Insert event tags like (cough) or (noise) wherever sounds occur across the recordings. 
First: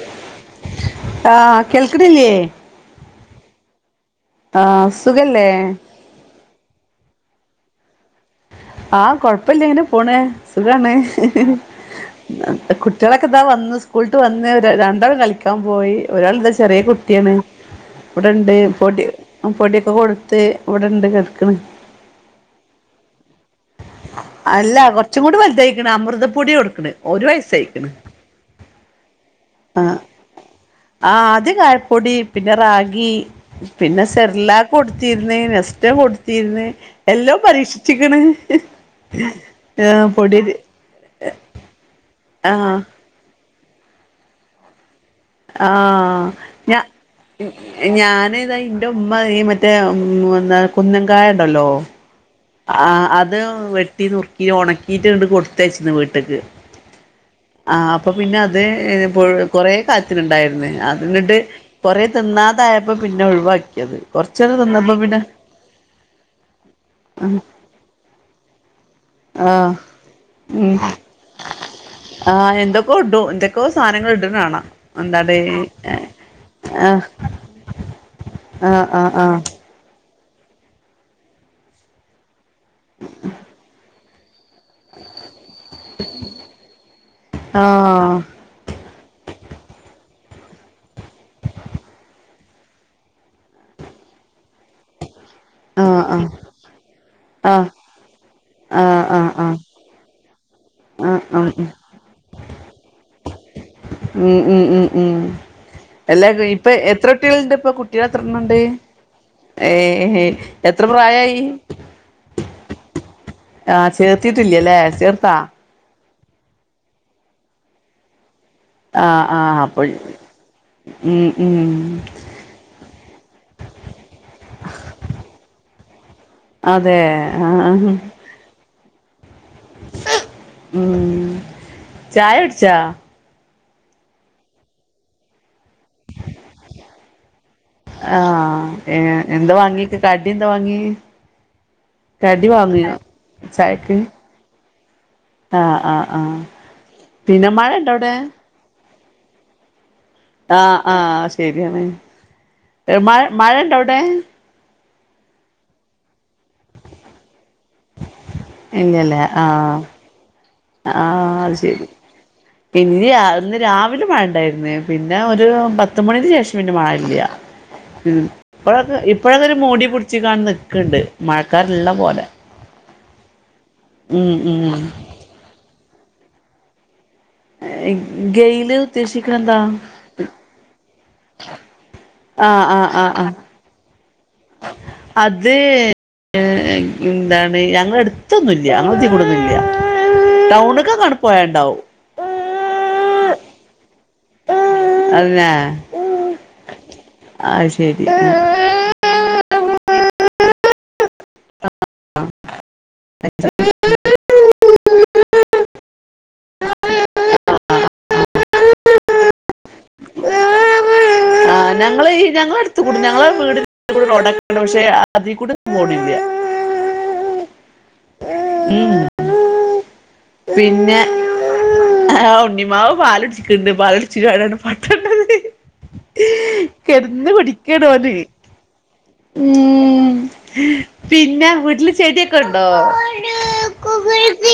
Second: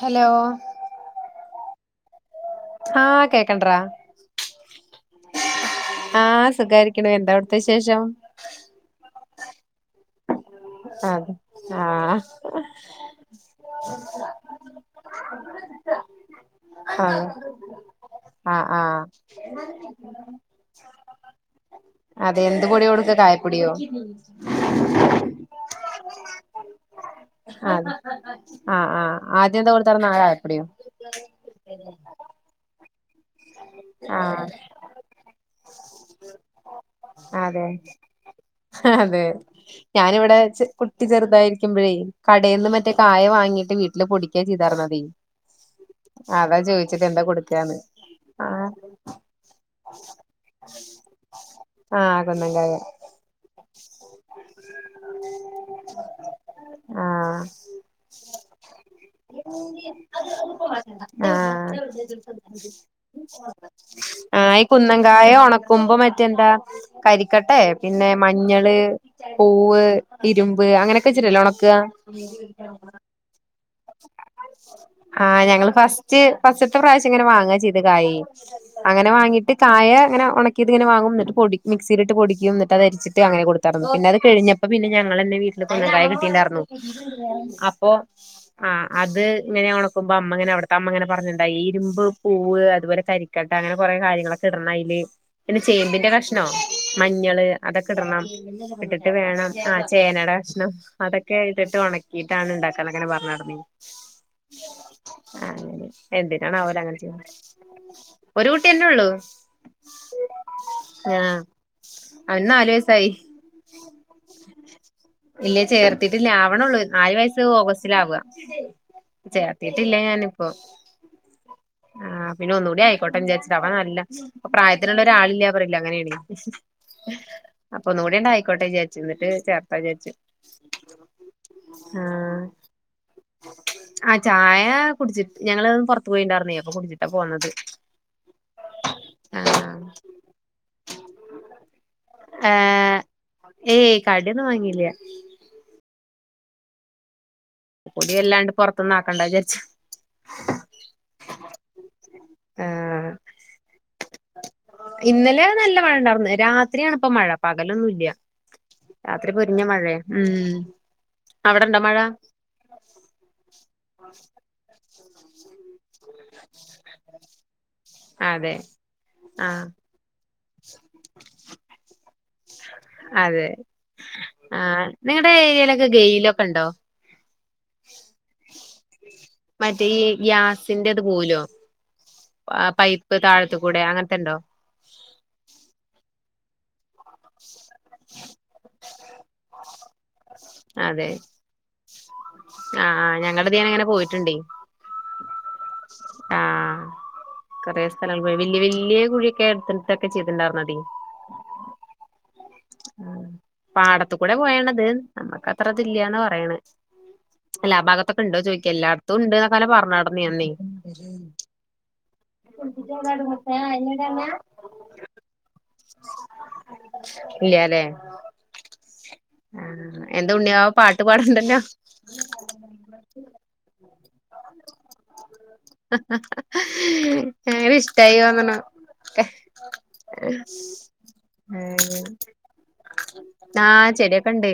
Hello കേൾക്കണ് ല്ലേ ആഹ കേക്കണ്ടറാ ആഹ് സുഖല്ലേ ആഹ സുഖാരിക്കണ എന്താവി ന്താ ശേഷം ആഹ കൊഴപ്പില്ല എങ്ങനെ പോണ സുഖാണ് അതെ ആഹ് കുട്ടികളൊക്കെ ഇതാ വന്ന് സ്കൂളിട്ട് വന്ന് രണ്ടാൾ കളിക്കാൻ പോയി ഒരാൾ ഇതാ ചെറിയ കു ആ ഇവിടെണ്ട് പൊടി പൊടിയൊക്കെ കൊടുത്ത് ഇവിടെണ്ട് കിടക്കണ് അതെ എന്ത് പൊടിയോ കൊടുത്തെ കായപ്പൊടിയോ അമൃതൊടി കൊടുക്കണെ ആഹ ആഹ ആ് ആഹ ആ ആദ്യ ക പൊടി പിന്നെ റാഗി പിന്നെ ആഹ് സെർലക്ക് കൊടുത്തിരുന്ന ഇഷ്ട കൊടുത്തിരുന്ന് എല്ലാം അതെ പരീക്ഷിച്ചിക്കണ് അതെ ആ ഞാനിവിടെ പൊടി കുട്ടി ചെറുതായിരിക്കുമ്പഴേ ആ കടയിൽ നിന്ന് മറ്റേ കായ വാങ്ങിട്ട് വീട്ടില് പൊഡിക്യ ചെയ്താരന്നതി ആഹ ഞാ കൊടുക്കാന്ന് ഞാന് ഇതാ ആഹ് ഇറെ ഉമ്മ ഈ മറ്റേ ഉ എന്താ കുന്നൻകായ ണ്ടല്ലോ ആഹ് കുന്നംകായ ആ അത് വെട്ടി നുറുക്കി ഉണക്കിട്ട് ഇണ്ട് കൊടുത്തച്ചിന്ന് വീട്ടക്ക് ആഹ് ആ അപ്പൊ പിന്നെ അത് കൊറേ കാലത്തിനുണ്ടായിരുന്നു അത് ന്നട്ട് കൊറെ തന്ന ആ കൊറച്ചേരം തിന്നപ്പോ പിന്നെ കുന്നങ്കായോ ഉണക്കുമ്പോ മറ്റെന്താ കരിക്കട്ടെ പിന്നെ മഞ്ഞള് ആഹ് പൂവ് ഇരുമ്പ് ഉം അങ്ങനെയൊക്കെ ഇച്ചിട്ടല്ലോ ഉണക്കുക ആഹ് എന്തൊക്കോ ഇടും എന്തൊക്കോ സാധനങ്ങൾ ഇട്ണ കാണാ ആഹ എന്താടെ ഞങ്ങള് ഫസ്റ്റ് ഫസ്റ്റത്തെ ആഹ് പ്രാവശ്യം ഇങ്ങനെ വാങ്ങ ചെയ്ത് കായ ആഹ് അങ്ങന അങ്ങനെ ആഹ് വാങ്ങീട്ട് കായങ്ങനെ ഉണക്കി ഇങ്ങെ വാും എന്നിട്ട പടി മിക്സിയിലട്ട് പൊടും എന്നി് അത്രിച്ചി് അങ്ങനെ കൊടുായിരുന്നു പിന്നെ അത് കഴിഞ്ഞ അപ്പൊ പിന്നെ ഞങ്ങ ന്നേ വീട്ടില് കൊന്നണ്ടായ കിട്ടിണ്ടായിന്ന ആഹ് അപ്പൊ ആ അത് ഇങ്ങനെ ഉണക്ക്പ അമ്മങ്ങനെ അവിടു അമ്മങ്ങന പറഞ്ഞട്ടുണ്ട ഈ ഇരുമ്പ് പൂവ് അതുപല കരിക്കട്ട അങ്ങനെ കുറേ കാര്യങ്ങളൊക്കെ ല് പിന്നെ ആഹ് ആഹ് ചേമ്പിൻന്റെ ക മഞ്ഞള് ആഹ് അതൊക്കെ ഇടണം ആഹ് ഇട്ടിട്ട് ആഹ് ആഹ് വേണം ആഹ് ആ ചേനയുടെ കഷ്ണം ആഹ് അതൊക്കെയി ഇട്ട് ഉണക്കിയിട്ടാണ് ഉണ്ടാക്കാ അങ്ങനെ പറ--ഞ്ടന്നി ഉം ഉം ഉം ഉം എല്ലാ എന്തിനാണാവോ ഇപ്പൊ ഓല് എത്ര കുട്ടികളുണ്ട് ഇപ്പ കുട്ടികൾ എത്രണ്ണംണ്ട് ത്രള്ളൂ ഏ എത്ര പ്രായായി അവന് നാല് വയസ്സായി ആ ചേർത്തി ട്ടില്ലല്ലേ ചേർത്താ ത്തിട്ടില്ല ആവണള്ളൂ നാല് വയസ്സ് ഓഗസ്റ്റിലാവ ആഹ് ആഹ് അപ്പൊ ചേർത്തിട്ടില്ല ഞാനിപ്പോ ഉം ഉം ആഹ് പിന്നെ ഒന്നുകൂടി ആയിക്കോട്ടെ വിചാരിച്ചിട്ട് അവ നല്ല പ്രായത്തിനുള്ള ഒരാളില്ല പറയില്ല അങ്ങനെണ് അതെ അപ്പൊ ആഹ് ഒന്ന കൂടി ഉണ്ട ആായിക്കോട്ടെ വിചാർച്ച് ങ്ങട്ട് ചേർ ഉം ചായ ആഹ് ടിച്ചോ ആ ചായ കുടിച്ചിട്ട് ഞങ്ങള് പുറത്ത് പോയിണ്ടായിരുന്നേ അപ്പൊ കുടിച്ചിട്ടാ പോന്നത് ആഹ് ഏ എന്താ ആഹ് വാങ്ങിക്ക കടി എന്താ വാങ്ങെ കടി വാങ്ങ്യ ചായക്ക് വാങ്ങില്ല ആആഹ് ആഹ് പിന്നെ മഴ ഇണ്ടോ അവിടെ ത്ത്ന്ന്ക്കണ്ടാ വിചാരിച്ച് ആആഹ് ശെരിയാണ് ആഹ് മഴ മഴ ഇണ്ട അവിടെ ഇന്നലെ നല്ല മഴ ഉണ്ടായിർന്ന് രാത്രിയണിപ്പ മഴ പകലൊന്നുല്ല രാത്രി പൊരിഞ്ഞ മഴയെ ഉം ആ അവിടെണ്ടോ ശരി മഴ പിന്നീ (unintelligible) (unintelligible) മാഴ ഉണ്ടായിരുന്നേ പിന്നെ ഒരു പത്തുമണിന് ശേഷം പിന്നെ മാഴല്ല ഉം അതെ ഇപ്പോഴക്കെ ഇപ്പോഴൊക്കെ ഒരു ആഹ് മൂടി പിടിച്ച് ക്ക്ണ്ട് മഴക്കാരള്ള പോലെ അതെ ഉം ആ ഉം നിങ്ങളുടെ ഏരിയയിലൊക്കെ ഗെയിലൊക്കെ ണ്ടോ ഗെയില് ഉദ്ദേശിക്കണ എന്താ മറ്റേ ഈ ഗ്യാസിന്റെത് പോവലോ ആ ആഹ് ആഹ് ആഹ് പൈപ്പ് ആഹ് താഴ് ത്ത് കൂടെ അങ്ങനത്തെണ്ടോ അത് ഏ ന്താ ണ്ഞങ്ങളെ എടുത്തൊന്നുല്ല ഞങ്ങ തിലൂടെ ന്നും ല്ല ടൗണ്ക്കെക്കാണ്ട് പോയാ ണ്ടാവും ആ ആഞങ്ങള തിന ങ്ങനെ പോയിട്ടുണ്ടേ അതന്നെ ആ അത് കൊറെേ സ്ഥലങ്ങ പോയി വല്യ ശരി വല്യ കുഴിയൊക്കെ എടുത്തിടുത്തൊക്കെ ചെയ്തിണ്ടായിരുന്നതേ ആ പാടത്ത് കൂടെ പോയണത് നമ്മക്ക് അത്ര ഇതി ഇല്ലാന്നാ പറയ്ണ് അല്ലാ ആ ഭാഗത്തൊക്കെ ഇണ്ടോ ചോദിക്ക എല്ലായിടത്തും ഉണ്ട് എന്നൊക്കൊപറഞ്ഞാ ട്ന്നീ അന്ന് ആ ഞങ്ങൾ ഈ ഞങ്ങള അടുത്ത് കൂ ഞങ്ങളെ വീടി കൂ റോഡക്കണ്ട് പക്ഷെ അതിൽ കൂടിന്നും പോണില്ല ഇല്ല ല്ലേ ഉം ആ എന്താ ഉണ്ണിയാവ പാട്ടു പാട്ണ്ട ല്ലേ ആഉണ്ണിമാവ് പാലൊടിച്ചിക്കണ്ട് പാല് ടിച്ച് കാണ്ട് പാട്ടാടാണ് ഇഷ്ടായി തോന്ന്ണ് ഉ പിന്നെ വീട്ടില് ചെടിയൊക്കെ ഉണ്ടോ ആഹ് ചെടിക്കെ ഉണ്ട്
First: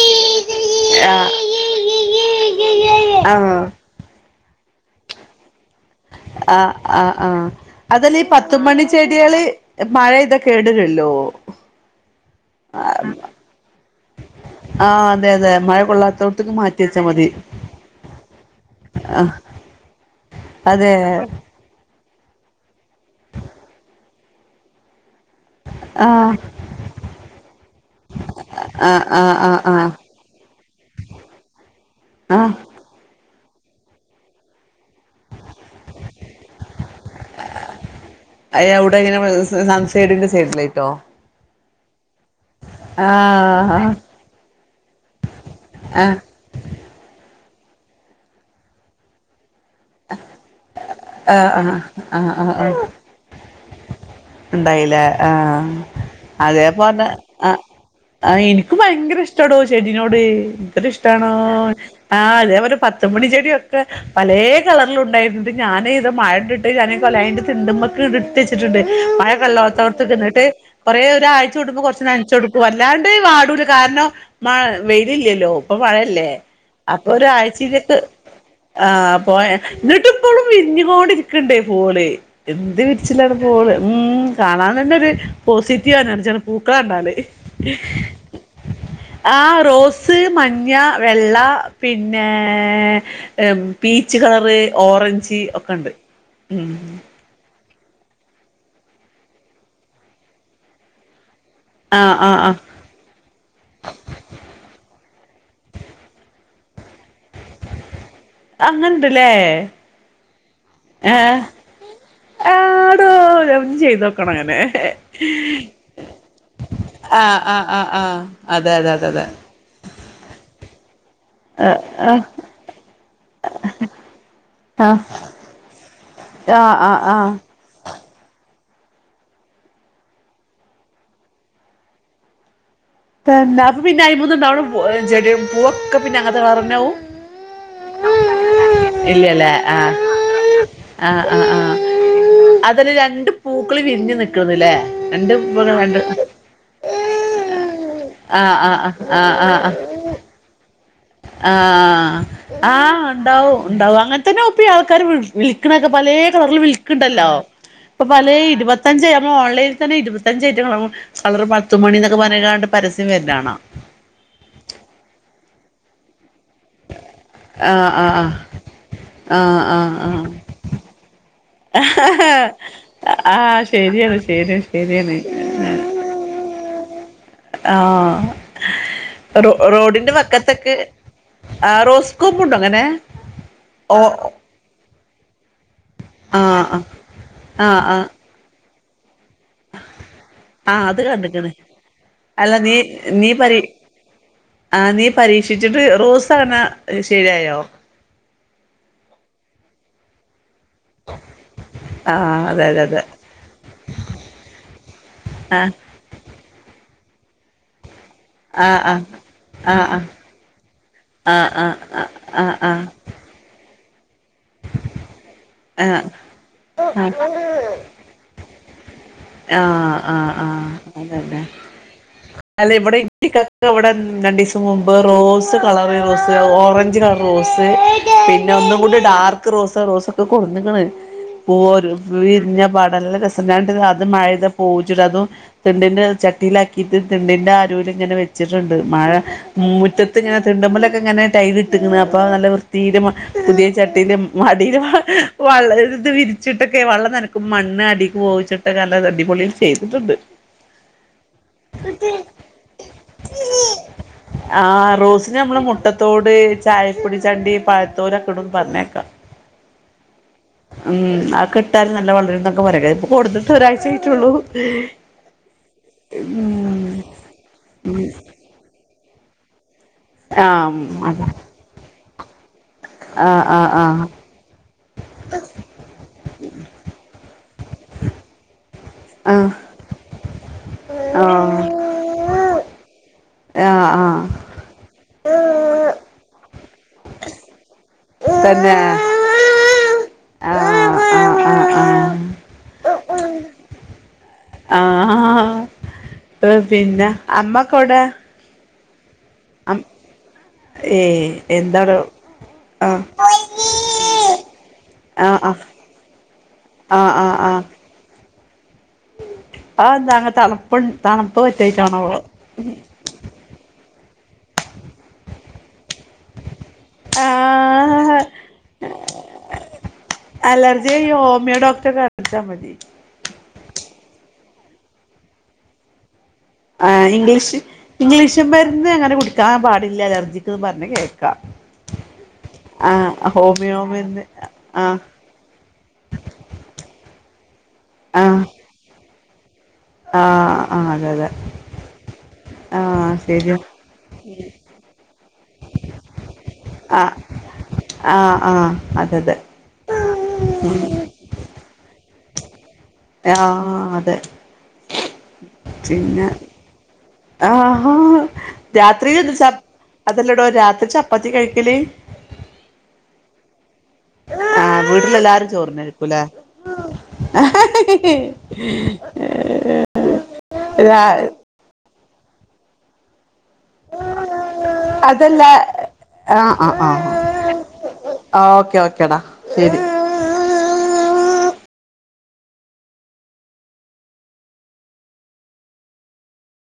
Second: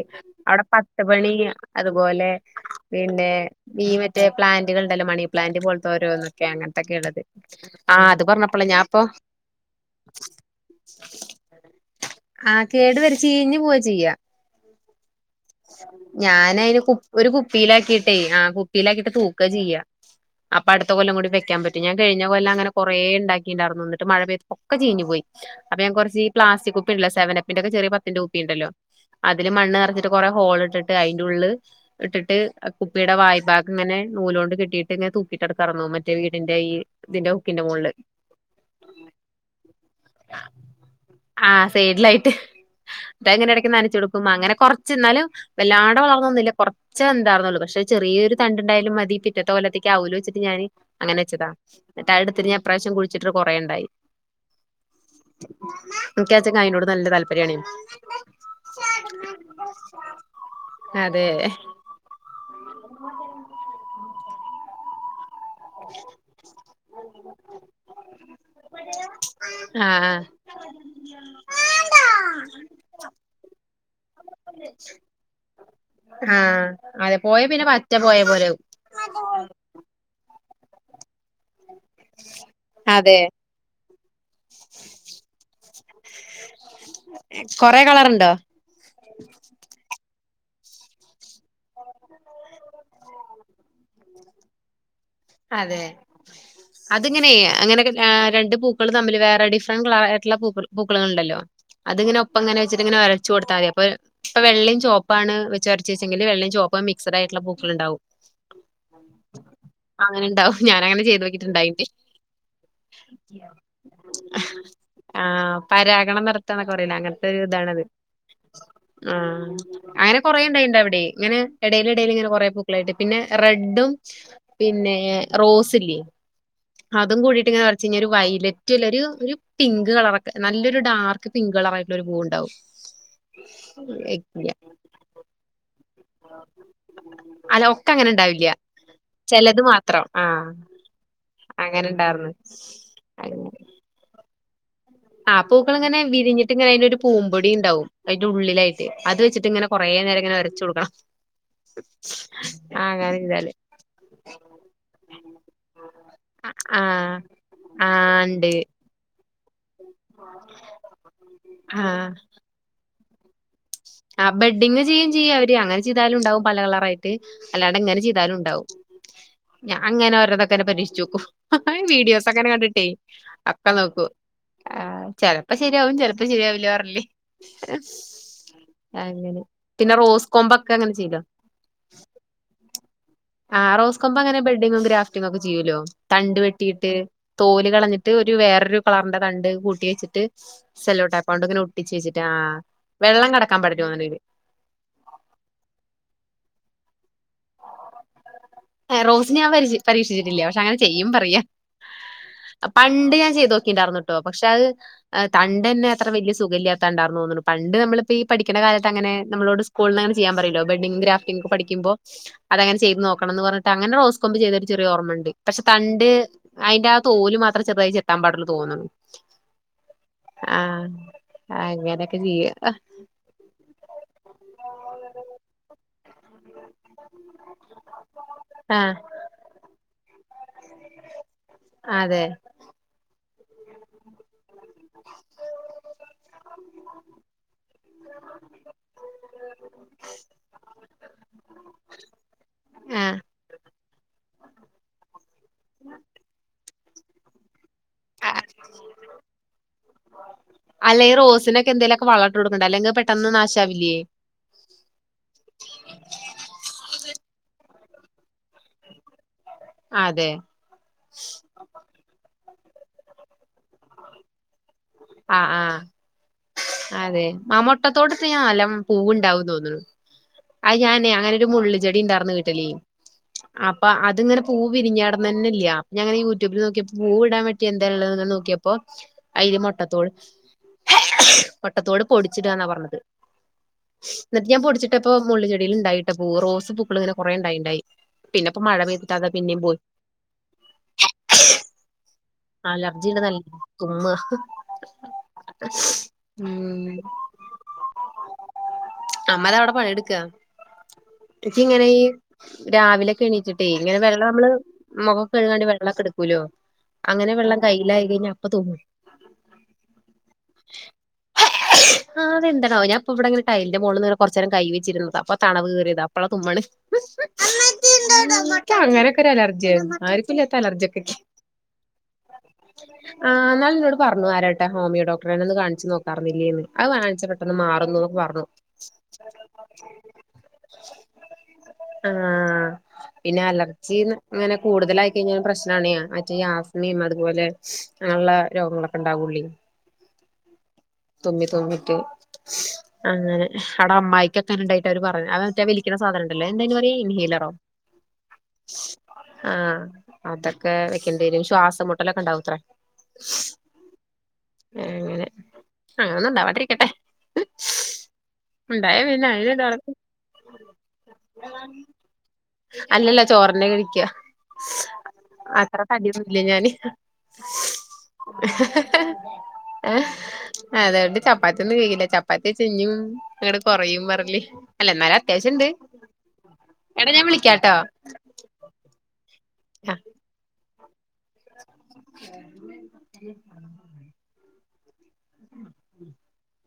അവിടെ പത്ത് മണി അതുപോലെ പിന്നെ ആ ഈ മ റ്റേപ്ലാന്റുകൾണ്ടല്ലോമണി പ്ലാന്റ് പോ ആ ആ ആ ആഹ് അതല്ല അത് ഈ പറഞ്ഞപ്പോള ഞാൻ ഇപ്പൊ പത്തുമണിച്ചെടികള്മഴ പെയ്താ കേടരൂ ലോ ആ കേടു വരും ചീഞ്ഞ് പോവാ ചെയ്യാ ആഹ് അതെ മഴ കൊള്ളാത്തോടത്തേക്ക് ഞാന് അയിന് മാറ്റി വെച്ചാ കുപ്പ മതി ഒരു കുപ്പിയിലാക്കിട്ടേ ആ കുപ്പിയില ആക്കിട്ട് ആഹ് തൂക്കാ ചെയ്യാ അപ്പൊ അടു അതെ ത്തകൊല്ലം കൂടി വെക്കാൻ പറ്റും ഞാൻ കഴിഞ്ഞ കൊല്ലം അങ്ങനെ കൊറെ ണ്ടാക്കിയിണ്ടായിരുന്നുന്നിട്ട് മഴ പെയ്ത്ക്കെ ചീഞ്ഞ് പോയി അപ്പൊ ഞാ കുറച്ച് ഈ ആഹ് പ്ലാസ്റ്റിക് കുപ്പി ണ്ടല്ലോ സെവനപ്പിന്റെക്കെ ചെറിയ പത്തിന്റെ കുപ്പി ണ്ടല്ലോ ആഹ് ആഹ് അതില് ആഹ് മണ് ആഹ് നിറച്ച് ട്ട് കൊറെ ഹോൾ ഇട്ടിട്ട് അതിന്റെ ഉള്ളള് ഇട്ടിട്ട് ആഹ് കുപ്പിയുടെ വായ്ഭാഗംഇങ്ങനെ നൂലോണ്ട് കെട്ടിയിട്ട് ങ്ങനെ തൂക്കിട്ടടുക്കാറന്നു മറ്റേ വീടിന്റെ ഈ ഇതിന്റെ ഹൊക്കിന്റെ മോളില് സസൈഡന്റെ സൈഡിലേട്ടോ ആ സൈഡിലായിട്ട് എങ്ങനെ ഇടയ്ക്ക് നനച്ചു കൊടുക്കും അങ്ങനെ കുറ എന്നാലും വല്ലാട ആഹ് വളർന്നൊന്നുമില്ല കുറച്ചേ എന്തായിന്നള്ളൂ പക്ഷെ ചെറിയൊരു തണ്ടുണ്ടായാലും മതി പിറ്റ ഇലത്തേക്ക് അവലോജിച്ചിട്ട് ഞാന് അങ്ങനെച്ചതാ ആഹ് ആഹ് മ അടു ആഹ് തിരിഞ്ഞ ആഹ് ആഹ് അപാവശ്യം കുടിച്ചിട്ട് കുറേുണ്ടായി ഉണ്ടായില്ലേ ആഹ എനിക്കാച്ചങ്ങ അയിനോട് അതേപഞ്ഞ നല്ല ആ താല്പര്യാണേ ആ എനിക്ക് ഭയങ്കര ഇഷ്ടടോ ചെടിനോട് എന്തൊ അതെ ഇഷ്ടണോ ആ അതേപോലെ പത്തുമണി ചെടൊക്കെ പല കളറില ഉണ്ടായിണ്ട് ഞാനൻ ഇതത് മഴണ്ട ഇട്ട് (inaudible) (inaudible) വച്ചിട്ടുണ്ട് മഴ കല്ലോടത്തോടത്ത് ആഹ് കന്നിട്ട് കൊറെേ ഒരാഴ്ച കൊടുമ്പോ കൊറച്ച നനച്ച കൊടുക്കും അല്ലാണ്ട് വാടൂല കാരണം മഴ വെയിലല്ലല്ലോ ഇപ്പൊ മഴയല്ലേ ആഹ് അപ്പൊ അതെ പോയ പിന്നെ പറ്റ ഒരാഴ്ചയിലൊക്ക് പോയ പോലെവും ആഹ് പോ ഇന്നട്ട ന വിരിഞ്ഞുകൊണ്ടിരിക്കണ്ടേ പോള് എന്ത് അതെ വിരിച്ചിലാണ് പോള് ഉ കാണാൻ തന്നെ ഒരു പോസിറ്റീവ് എനർജിയാണ് പൂക്കൾ കണ്ടാല്. കൊറെ കളറുണ്ടോ ആ റോസ് മ കുഞ്ഞ വെള്ള, പിന്നെ, പീച്ച് ഹ് കളർ ഓറഞ്ച്. ഒക്കെ അതെ ഉണ്ട് ഉം അതിങ്ങനെ അങ്ങനെയൊക്കെ ആ രണ്ട് പൂക്കൾ തമ്മില് വേറെ ഡിഫറന്റ് കളർ ആയിട്ടുള്ള പൂക്കൾ പൂക്കളൾ ഇണ്ടല്ലോ? ആഹ് ആഹ് അത്ങ്ങനെപ്പം ഇങ്ങനെ ആഹ് വെച്ചിട്ട് ഇങ്ങനെ ഒരച്ചു കൊടുാൽ മതി അപ്പോ ഇപ്പൊ വെള്ളീം ചോപ്പാണ് വെച്ച് ഒരച്ച വെച്ചെങ്കില് വെള്ളിയം ചോപ്പ ഇപ്പോ മിക്സ്ഡ് ആയിട്ടുള്ളൂക്കൾ ഉണ്ടാവും. അങ്ങനെഇണ്ട്ലെ? അങ്ങനെ ഉണ്ടാവും ഞാനങ്ങനെ ചെയ്തു നോക്കീ ട്ടിണ്ടായിനിം. ആടോ ഞാനൊന്ന് ചെയ്തോക്കണം അങ്ങനെ ആ പരാഗണം നടത്തന്നൊക്കെ പറയൂലെ അങ്ങനത്തെ ആഹ് ഒരു ആഹ് ഇതാണ് അത് ആഹ് ആഹ് അതെ അതെ അതെ ആ അതെ അങ്ങനെ കൊറേ ഇണ്ടായിണ്ട് ഇ വിടെ ഇങ്ങനെ ആഹ് ഇടല് ഇടല് ഇങ്ങനെ കൊറെ പൂക്കളായിട്ട്. പിന്നെ റെഡും ആഹ് പിന്നെ റോസില്ലേ? ആഹ് ആഹ് അതും ആഹ് കൂടിയിട്ട് ഇങ്ങനെ ഒരച്ച് ഞ്ഞാ ഒരു വൈ ലെറ്റ്‌ല്ലൊരു ഒരു പിങ്ക് കളർ ഒക്കെ നല്ലൊരു ഡാർക്ക് പിങ്ക് കളർ ആയിട്ടുള്ള ഒരു പൂവ് ഇണ്ടാവും. തെന്നെ അപ്പോ പിന്നെ അയിമന്ന് ചെടി പൂവൊക്കെ പിന്നെ അങ്ങത്തെ കളറേന്നെ ആവും. അല്ല ഒക്കെ അങ്ങനെ ഇണ്ടാവില്ല്യ. ഇല്ലല്ലേ ആ ആ ആ് ആ അങ്ങനെ ഇണ്ടാർന്ന് അതൊരു രണ്ട് പൂക്കൾ വിരിഞ്ഞു നിക്ക് (unintelligible) ല്ലേ ആ പൂക്കൾ ഇങ്ങനെ വിരിഞ്ഞിട്ട് ഇങ്ങനെ അയിന്റെ ഒരു പൂമ്പൊടി ഇ ണ്ടാവും. അതി്ന്റെ ആഹ് ആഹ് ഉള്ളിലായിട്ട് അത് ആഹ് വെച്ചിട്ട് ഇങ്ങനെ കുറേ നേരം ഇങ്ങനെ ഒരച്ച് കൊടുക്കണം. ആഹ ആ ആഹ അങ്ങനെ ചെയ്താല് ഉണ്ടാവും ഉണ്ടാവും അങ്ങനെത്തന്നെ പ്പി ആൾക്കാര് വിളിക്കണൊക്കെ പലേ (unintelligible) ആഹ് വിളിക്കണ്ടല്ലോ ഇപ്പൊ ആഹ് പലേ ഇണ്ട് ഇരുവത്തഞ്ച് ഓൺലൈനിൽ തന്നെ ഇരുപത്തഞ്ചായിറ്റം കള കളർ ആഹ് പത്തുമണിന്നൊക്കെ പറഞ്ഞാണ്ട് പരസ്യം വെർണാണ. ആ ബെഡിങ് ചെയ്യും ചെയ്യാ അവര് അങ്ങനെ ചെയ്താലും ഉണ്ടാവും. പല കളറായിട്ട് അല്ലാണ്ട് ആഹ് എങ്ങനെ ചീ ആഹ് യ്താലും ആഹ് ഉണ്ടാവും. ആഹ് ഞാൻ അങ്ങനെ ആഹ് ഓരോന്നൊക്കെ പരീക്ഷിച്ച് നോക്കും ആഹ് വീഡിയോസൊക്കെങ്ങനെ കണ്ടിട്ടേയ് ഒ ആഹ് ക്കെ നോക്കും. ശരിയാണ് ശരിയ ആ ശരിയാണ് ചെലപ്പോ ശരിയാവും ചെലപ്പോ ശരിയാവില്ല വർ ആ അങ്ങനെ ഹ് റോ പിന്നെ റോഡിന്റെ റോസ് കൊമ്പൊക്കെ ബക്കത്തൊക്കെ അങ്ങനെ ചെയ്യല്ലോ. ആ റോസ്കോമ്പ് ഉണ്ടോ അങ്ങനെ? ആ റോസ് ഓ കൊമ്പ് അങ്ങനെ ബെഡിങ്ങും ഗ്രാഫ് ന്നൊക്കെ ചെയ്യല്ലോ തണ്ട് ആഹ് ആഹ് വെട്ടിയിട്ട് തോല് ആഹ് ആഹ് കളഞ്ഞിട്ട് ഒരു വേറൊരു കളറിന്റെ തണ്ട് കൂട്ടി വെച്ചിട്ട് ആഹ് അത് സെല്ലോട്ടേപ്പോണ്ട് കണ്ട്ക്ക്ണ് ഇങ്ങനെ ഒട്ടിച്ച് വെച്ചിട്ട് ആ വെള്ളം കട ആ നീ പരീക്ഷിച്ചിട്ട് റോസണോ ശരിയായോ? ഏ റോസിനെ ഞാൻ പരീ പരീക്ഷിച്ചിട്ടില്ല പക്ഷെ അങ്ങനെ ചെയ്യും പറയാ ആഹ് അതെ അ അതെ അതെ പണ്ട് ഞാൻ ചെയ്ത് നോക്കിണ്ടായിരുന്നൂട്ടോ പക്ഷെ അത് അ ആഹ് തണ്ടെന്നേ അത്ര വല്ല്യ സുഖല്യ ണ്ടണ്ടാർന്ന് തോന്ന്ണ് പണ്ട് നമ്മള്. യിപ്പി ഈ പഠിക്കുന്ന കാലത്ത് ആഹ് അങ്ങെനെ നമ്മളോട് ആഹ് സ്കൂൾന്നങ്ങനെ ചെയ്യൻ പറയാലോ ബെഡിംഗ് ഗ്രാഫറ്റിങ് ആഹ് ഒക്കെ ആഹ് പഠിക്കുമ്പോ ആഹ് അതങ്ങെ ആഹ് ചെയ്ത് നോക്കണം എന്ന് പറഞ്ഞിട്ട് അങ്ങനെ റോസ് ക്കൊന്ന് ചെയ്തൊരു ചെറിയ ഓർമുണ്ട് പക്ഷെ ആഹ് ആഹ് ആഹ് തണ്ട് അയിന്റെ ആ ആഹ് തോല് മാത്രം ചെർതായി ചെത്താൻ മാത്രേ തോന്ന്ണ്ട്. ആ ആ. ആ അതെ അതെ അങ്ങനെയൊക്കെ ചെയ്യ. അല്ല ഇവിടെ ഇി (unintelligible) ക്ക ഇവിടെ രണ്ട് ദിവസം മുമ്പ് റോസ് കളറ് സ്സ് ഓറഞ്ച് കളർ റോസ് പിന്നെ ഒന്നും ആഹ് കൂടി ഡാർക്ക് റോസ് റോസ് കുഞ്ഞുങ്ങൾ അതെ വി രിഞ്ഞ പാട് നല്ല രസം ഞാൻ ഇന്റെ ന്നാ അത് മഴേയ്ത് പൂ (unintelligible) അതും തിണ്ടിന്റെ ചട്ടിയിലാക്കിയിട്ട് തിണ്ടിന്റെ അരുവിൽ ഇങ്ങനെ വെച്ചിട്ടുണ്ട് മഴ മൂറ്റത്ത് ഇങ്ങനെ തിണ്ടമ്മലൊക്കെ ഇങ്ങനെ ടൈല് ഇട്ട്ക്ക്ണ് അപ്പോ അ നല്ല വൃതീല് ആഹ് പുതിയ ചട്ടി മടില് ഇത് വിരിച്ചിട്ടൊക്കെ വള്ളം നനക്കും മണ്ണ് അടിക്ക് പോിച്ചിട്ട (unintelligible) അടിപൊളിയിൽ ചെയ്തിട്ടുണ്ട്. അല്ല ഈ റോസിനൊക്കെ എന്തേലൊക്കെ വളം ഇട്ട് കൊടുക്കണ്ടേ അല്ലെങ്കി പെട്ടെന്ന് നാശാവില്ലേ? ആ റോസിന്ന് നമ്മള് മുട്ടത്തോട് ചായപ്പൊടി ചണ്ടി പയ തോലെക്ക്ടും പറഞ്ഞേക്ക അതെ മം അഒ ക്കെ ഇട്ടാൽ നല്ല വളര് (unintelligible) ഇപ്പോ കൊട്ന്നിട്ട് ഒരാഴ്ച്ച ആയിട്ടുള്ളൂ. ആ ആഹ അതെ മാമൂട്ടത്തോടത്ത് ഞാൻ അലം പൂവുണ്ടാവന്ന് തോന്നുന്നു ആഹ ആഹ് ഞാനേ അതെ അങ്ങനെരു മള്ള് ചെടിണ്ട ആഹ് ആഹ് അപ്പൊ ആഹ് അത്ങ്ങനെ പൂ പിരിഞ്ഞാടന്ന തന്നെ ഇല്ല അപ്പൊ ഞാൻ യു ട്യൂബിൽ നോക്കിയപ്പോ പൂവിടാൻ പറ്റി എന്താ ഉള്ള നോക്കിയപ്പോ അതി മുട്ടത്തോട് ആഹ പൊടിച്ചിട്ടാന്നാ പറഞ്ഞത് ആഹ് എന്നിട്ട് ഞാൻ പൊടിചിട്ടപ്പോൾ മുള്ള് ചെടിയിൽ ഉണ്ടായിട്ട പൂ റോസ് പൂക്കൾ ഇങ്ങെ കുറെേ ഉണ്ടായിണ്ടായി പിന്നെപ്പൊ തന്നെ മഴ പെയ്ട്ടാത പിന്നെയും പോയി ആഹ് ആഹ് ആഹ് ആ അലർജിയുടെ നല്ല തുമ്മ ആഹ് ഉം പിന്നെ അമ്മക്കൂടെ അമ്മ ത അവിടെ പണിയെടുക്ക ഏഹ് എ ഇങ്ങനെ എന്താവിടെ ഈ ആഹ് രാവിലെ ഒക്കെ എണീറ്റിട്ടേ ഇങ്ങനെ വെള്ളം നമ്മള് മുഖക്ക ആഹ് കഴുക്കാൻ ആഹ് വേണ്ടി വെള്ളം എടുക്കൂലോ ആഹ് അങ്ങനെ ആഹ് വെള്ളം ആഹ് കയ്യില ആയി കഴിഞ്ഞൽ അപ്പൊ തുമ്മും അതെന്താ തണുപ്പ് തണുപ്പ് പറ്റായിട്ടാണാവോ അതെന്താവും ഞാൻപ്പ ഇവിടെങ്ങനെ ടൈലിന്റെ മുകളിന്ന് കൊറച്ച നേരം കൈ വെച്ചിരുന്നത് അപ്പ തണവ് കയറിയത് അപ്പള തുമ്മണ് ആഹ് അങ്ങനെയൊക്കെ ഒരു അലർജിയ ആയിരുന്നു ആർക്കുംല്ലാത്ത അലർജിയ അലർജി ഒക്കെ ഹോമിയോ ഡോക്ടറെ കാണിച്ചാ മതി ആ എന്നാള എന്നോട് പറഞ്ഞു ആരട്ടെ ഹോമിയോ ഡോക്ടറെ എന്ന ഒന്ന് കാണിച്ച് നോക്കാം ആ ഇംഗ്ലീഷ് പറഞ്ഞു ഇംഗ്ലീഷന്മാരുന്ന് അങ്ങനെ കുടിക്കാൻ പാടില്ല അലർജിക്ക്ന്ന് പറഞ് കേ ക്ക ആഹ പിന്നെ അലർജിന്ന് മരുന്ന് അങ്ങനെ ആഹ് കൂടുതലായിയിക്കഴിഞ്ഞാ പ്രശ്നണ ആസ്മിയും അതുപോലെ അങ്ങനെയുള്ള രോഗങ്ങളൊക്കെ ഉണ്ടാവുള്ളി ആഹ തൊമി തൊമിട്ട് ആഹ് അങ്ങനെ ശരിയാ അവിടെ അമ്മായിക്കൊക്ക ഉണ്ടായിട്ട് അവര് പറഞ്ഞു അത വലിക്ക സാധനംണ്ടല്ലോ എന്തായ പറയാ ആഹ് ഇൻഹേലറോ ആഹ് ആഹ് അതെ അതെ ആഹ അതൊക്കെ വെക്കേണ്ടരും ശ്വാസംമട്ടലൊക്കെ ഉണ്ടാവും ആഹ അതെ അങ്ങനെ ഒന്നും ഉണ്ടാവാതിരിക്കട്ടെ ആഹ ആ രാത്രി അതല്ലടോ രാത്രി ചപ്പാത്തി കഴിക്കല അല്ലല്ല ചോറനെ കഴിക്കുക ആഹ വീട്ടിലെല്ലാരും ചോറിന്നഴരിക്കൂലേ തടിയൊന്നുല്ല ഞാന് ആ ഏ അതൊണ്ട് ചപ്പാത്തിയൊന്നും കഴില്ല ചപ്പാത്തി ചെഞ്ഞും ഇങ്ങടെ കൊറയും പറഞ്ഞില്ലേ അല്ല എന്നാലും അത്യാവശ്യണ്ട് ആഹ ആഹ് ആഹ ആ ഓക്കെ ഓക്കേടാ ശരി ആ ഉ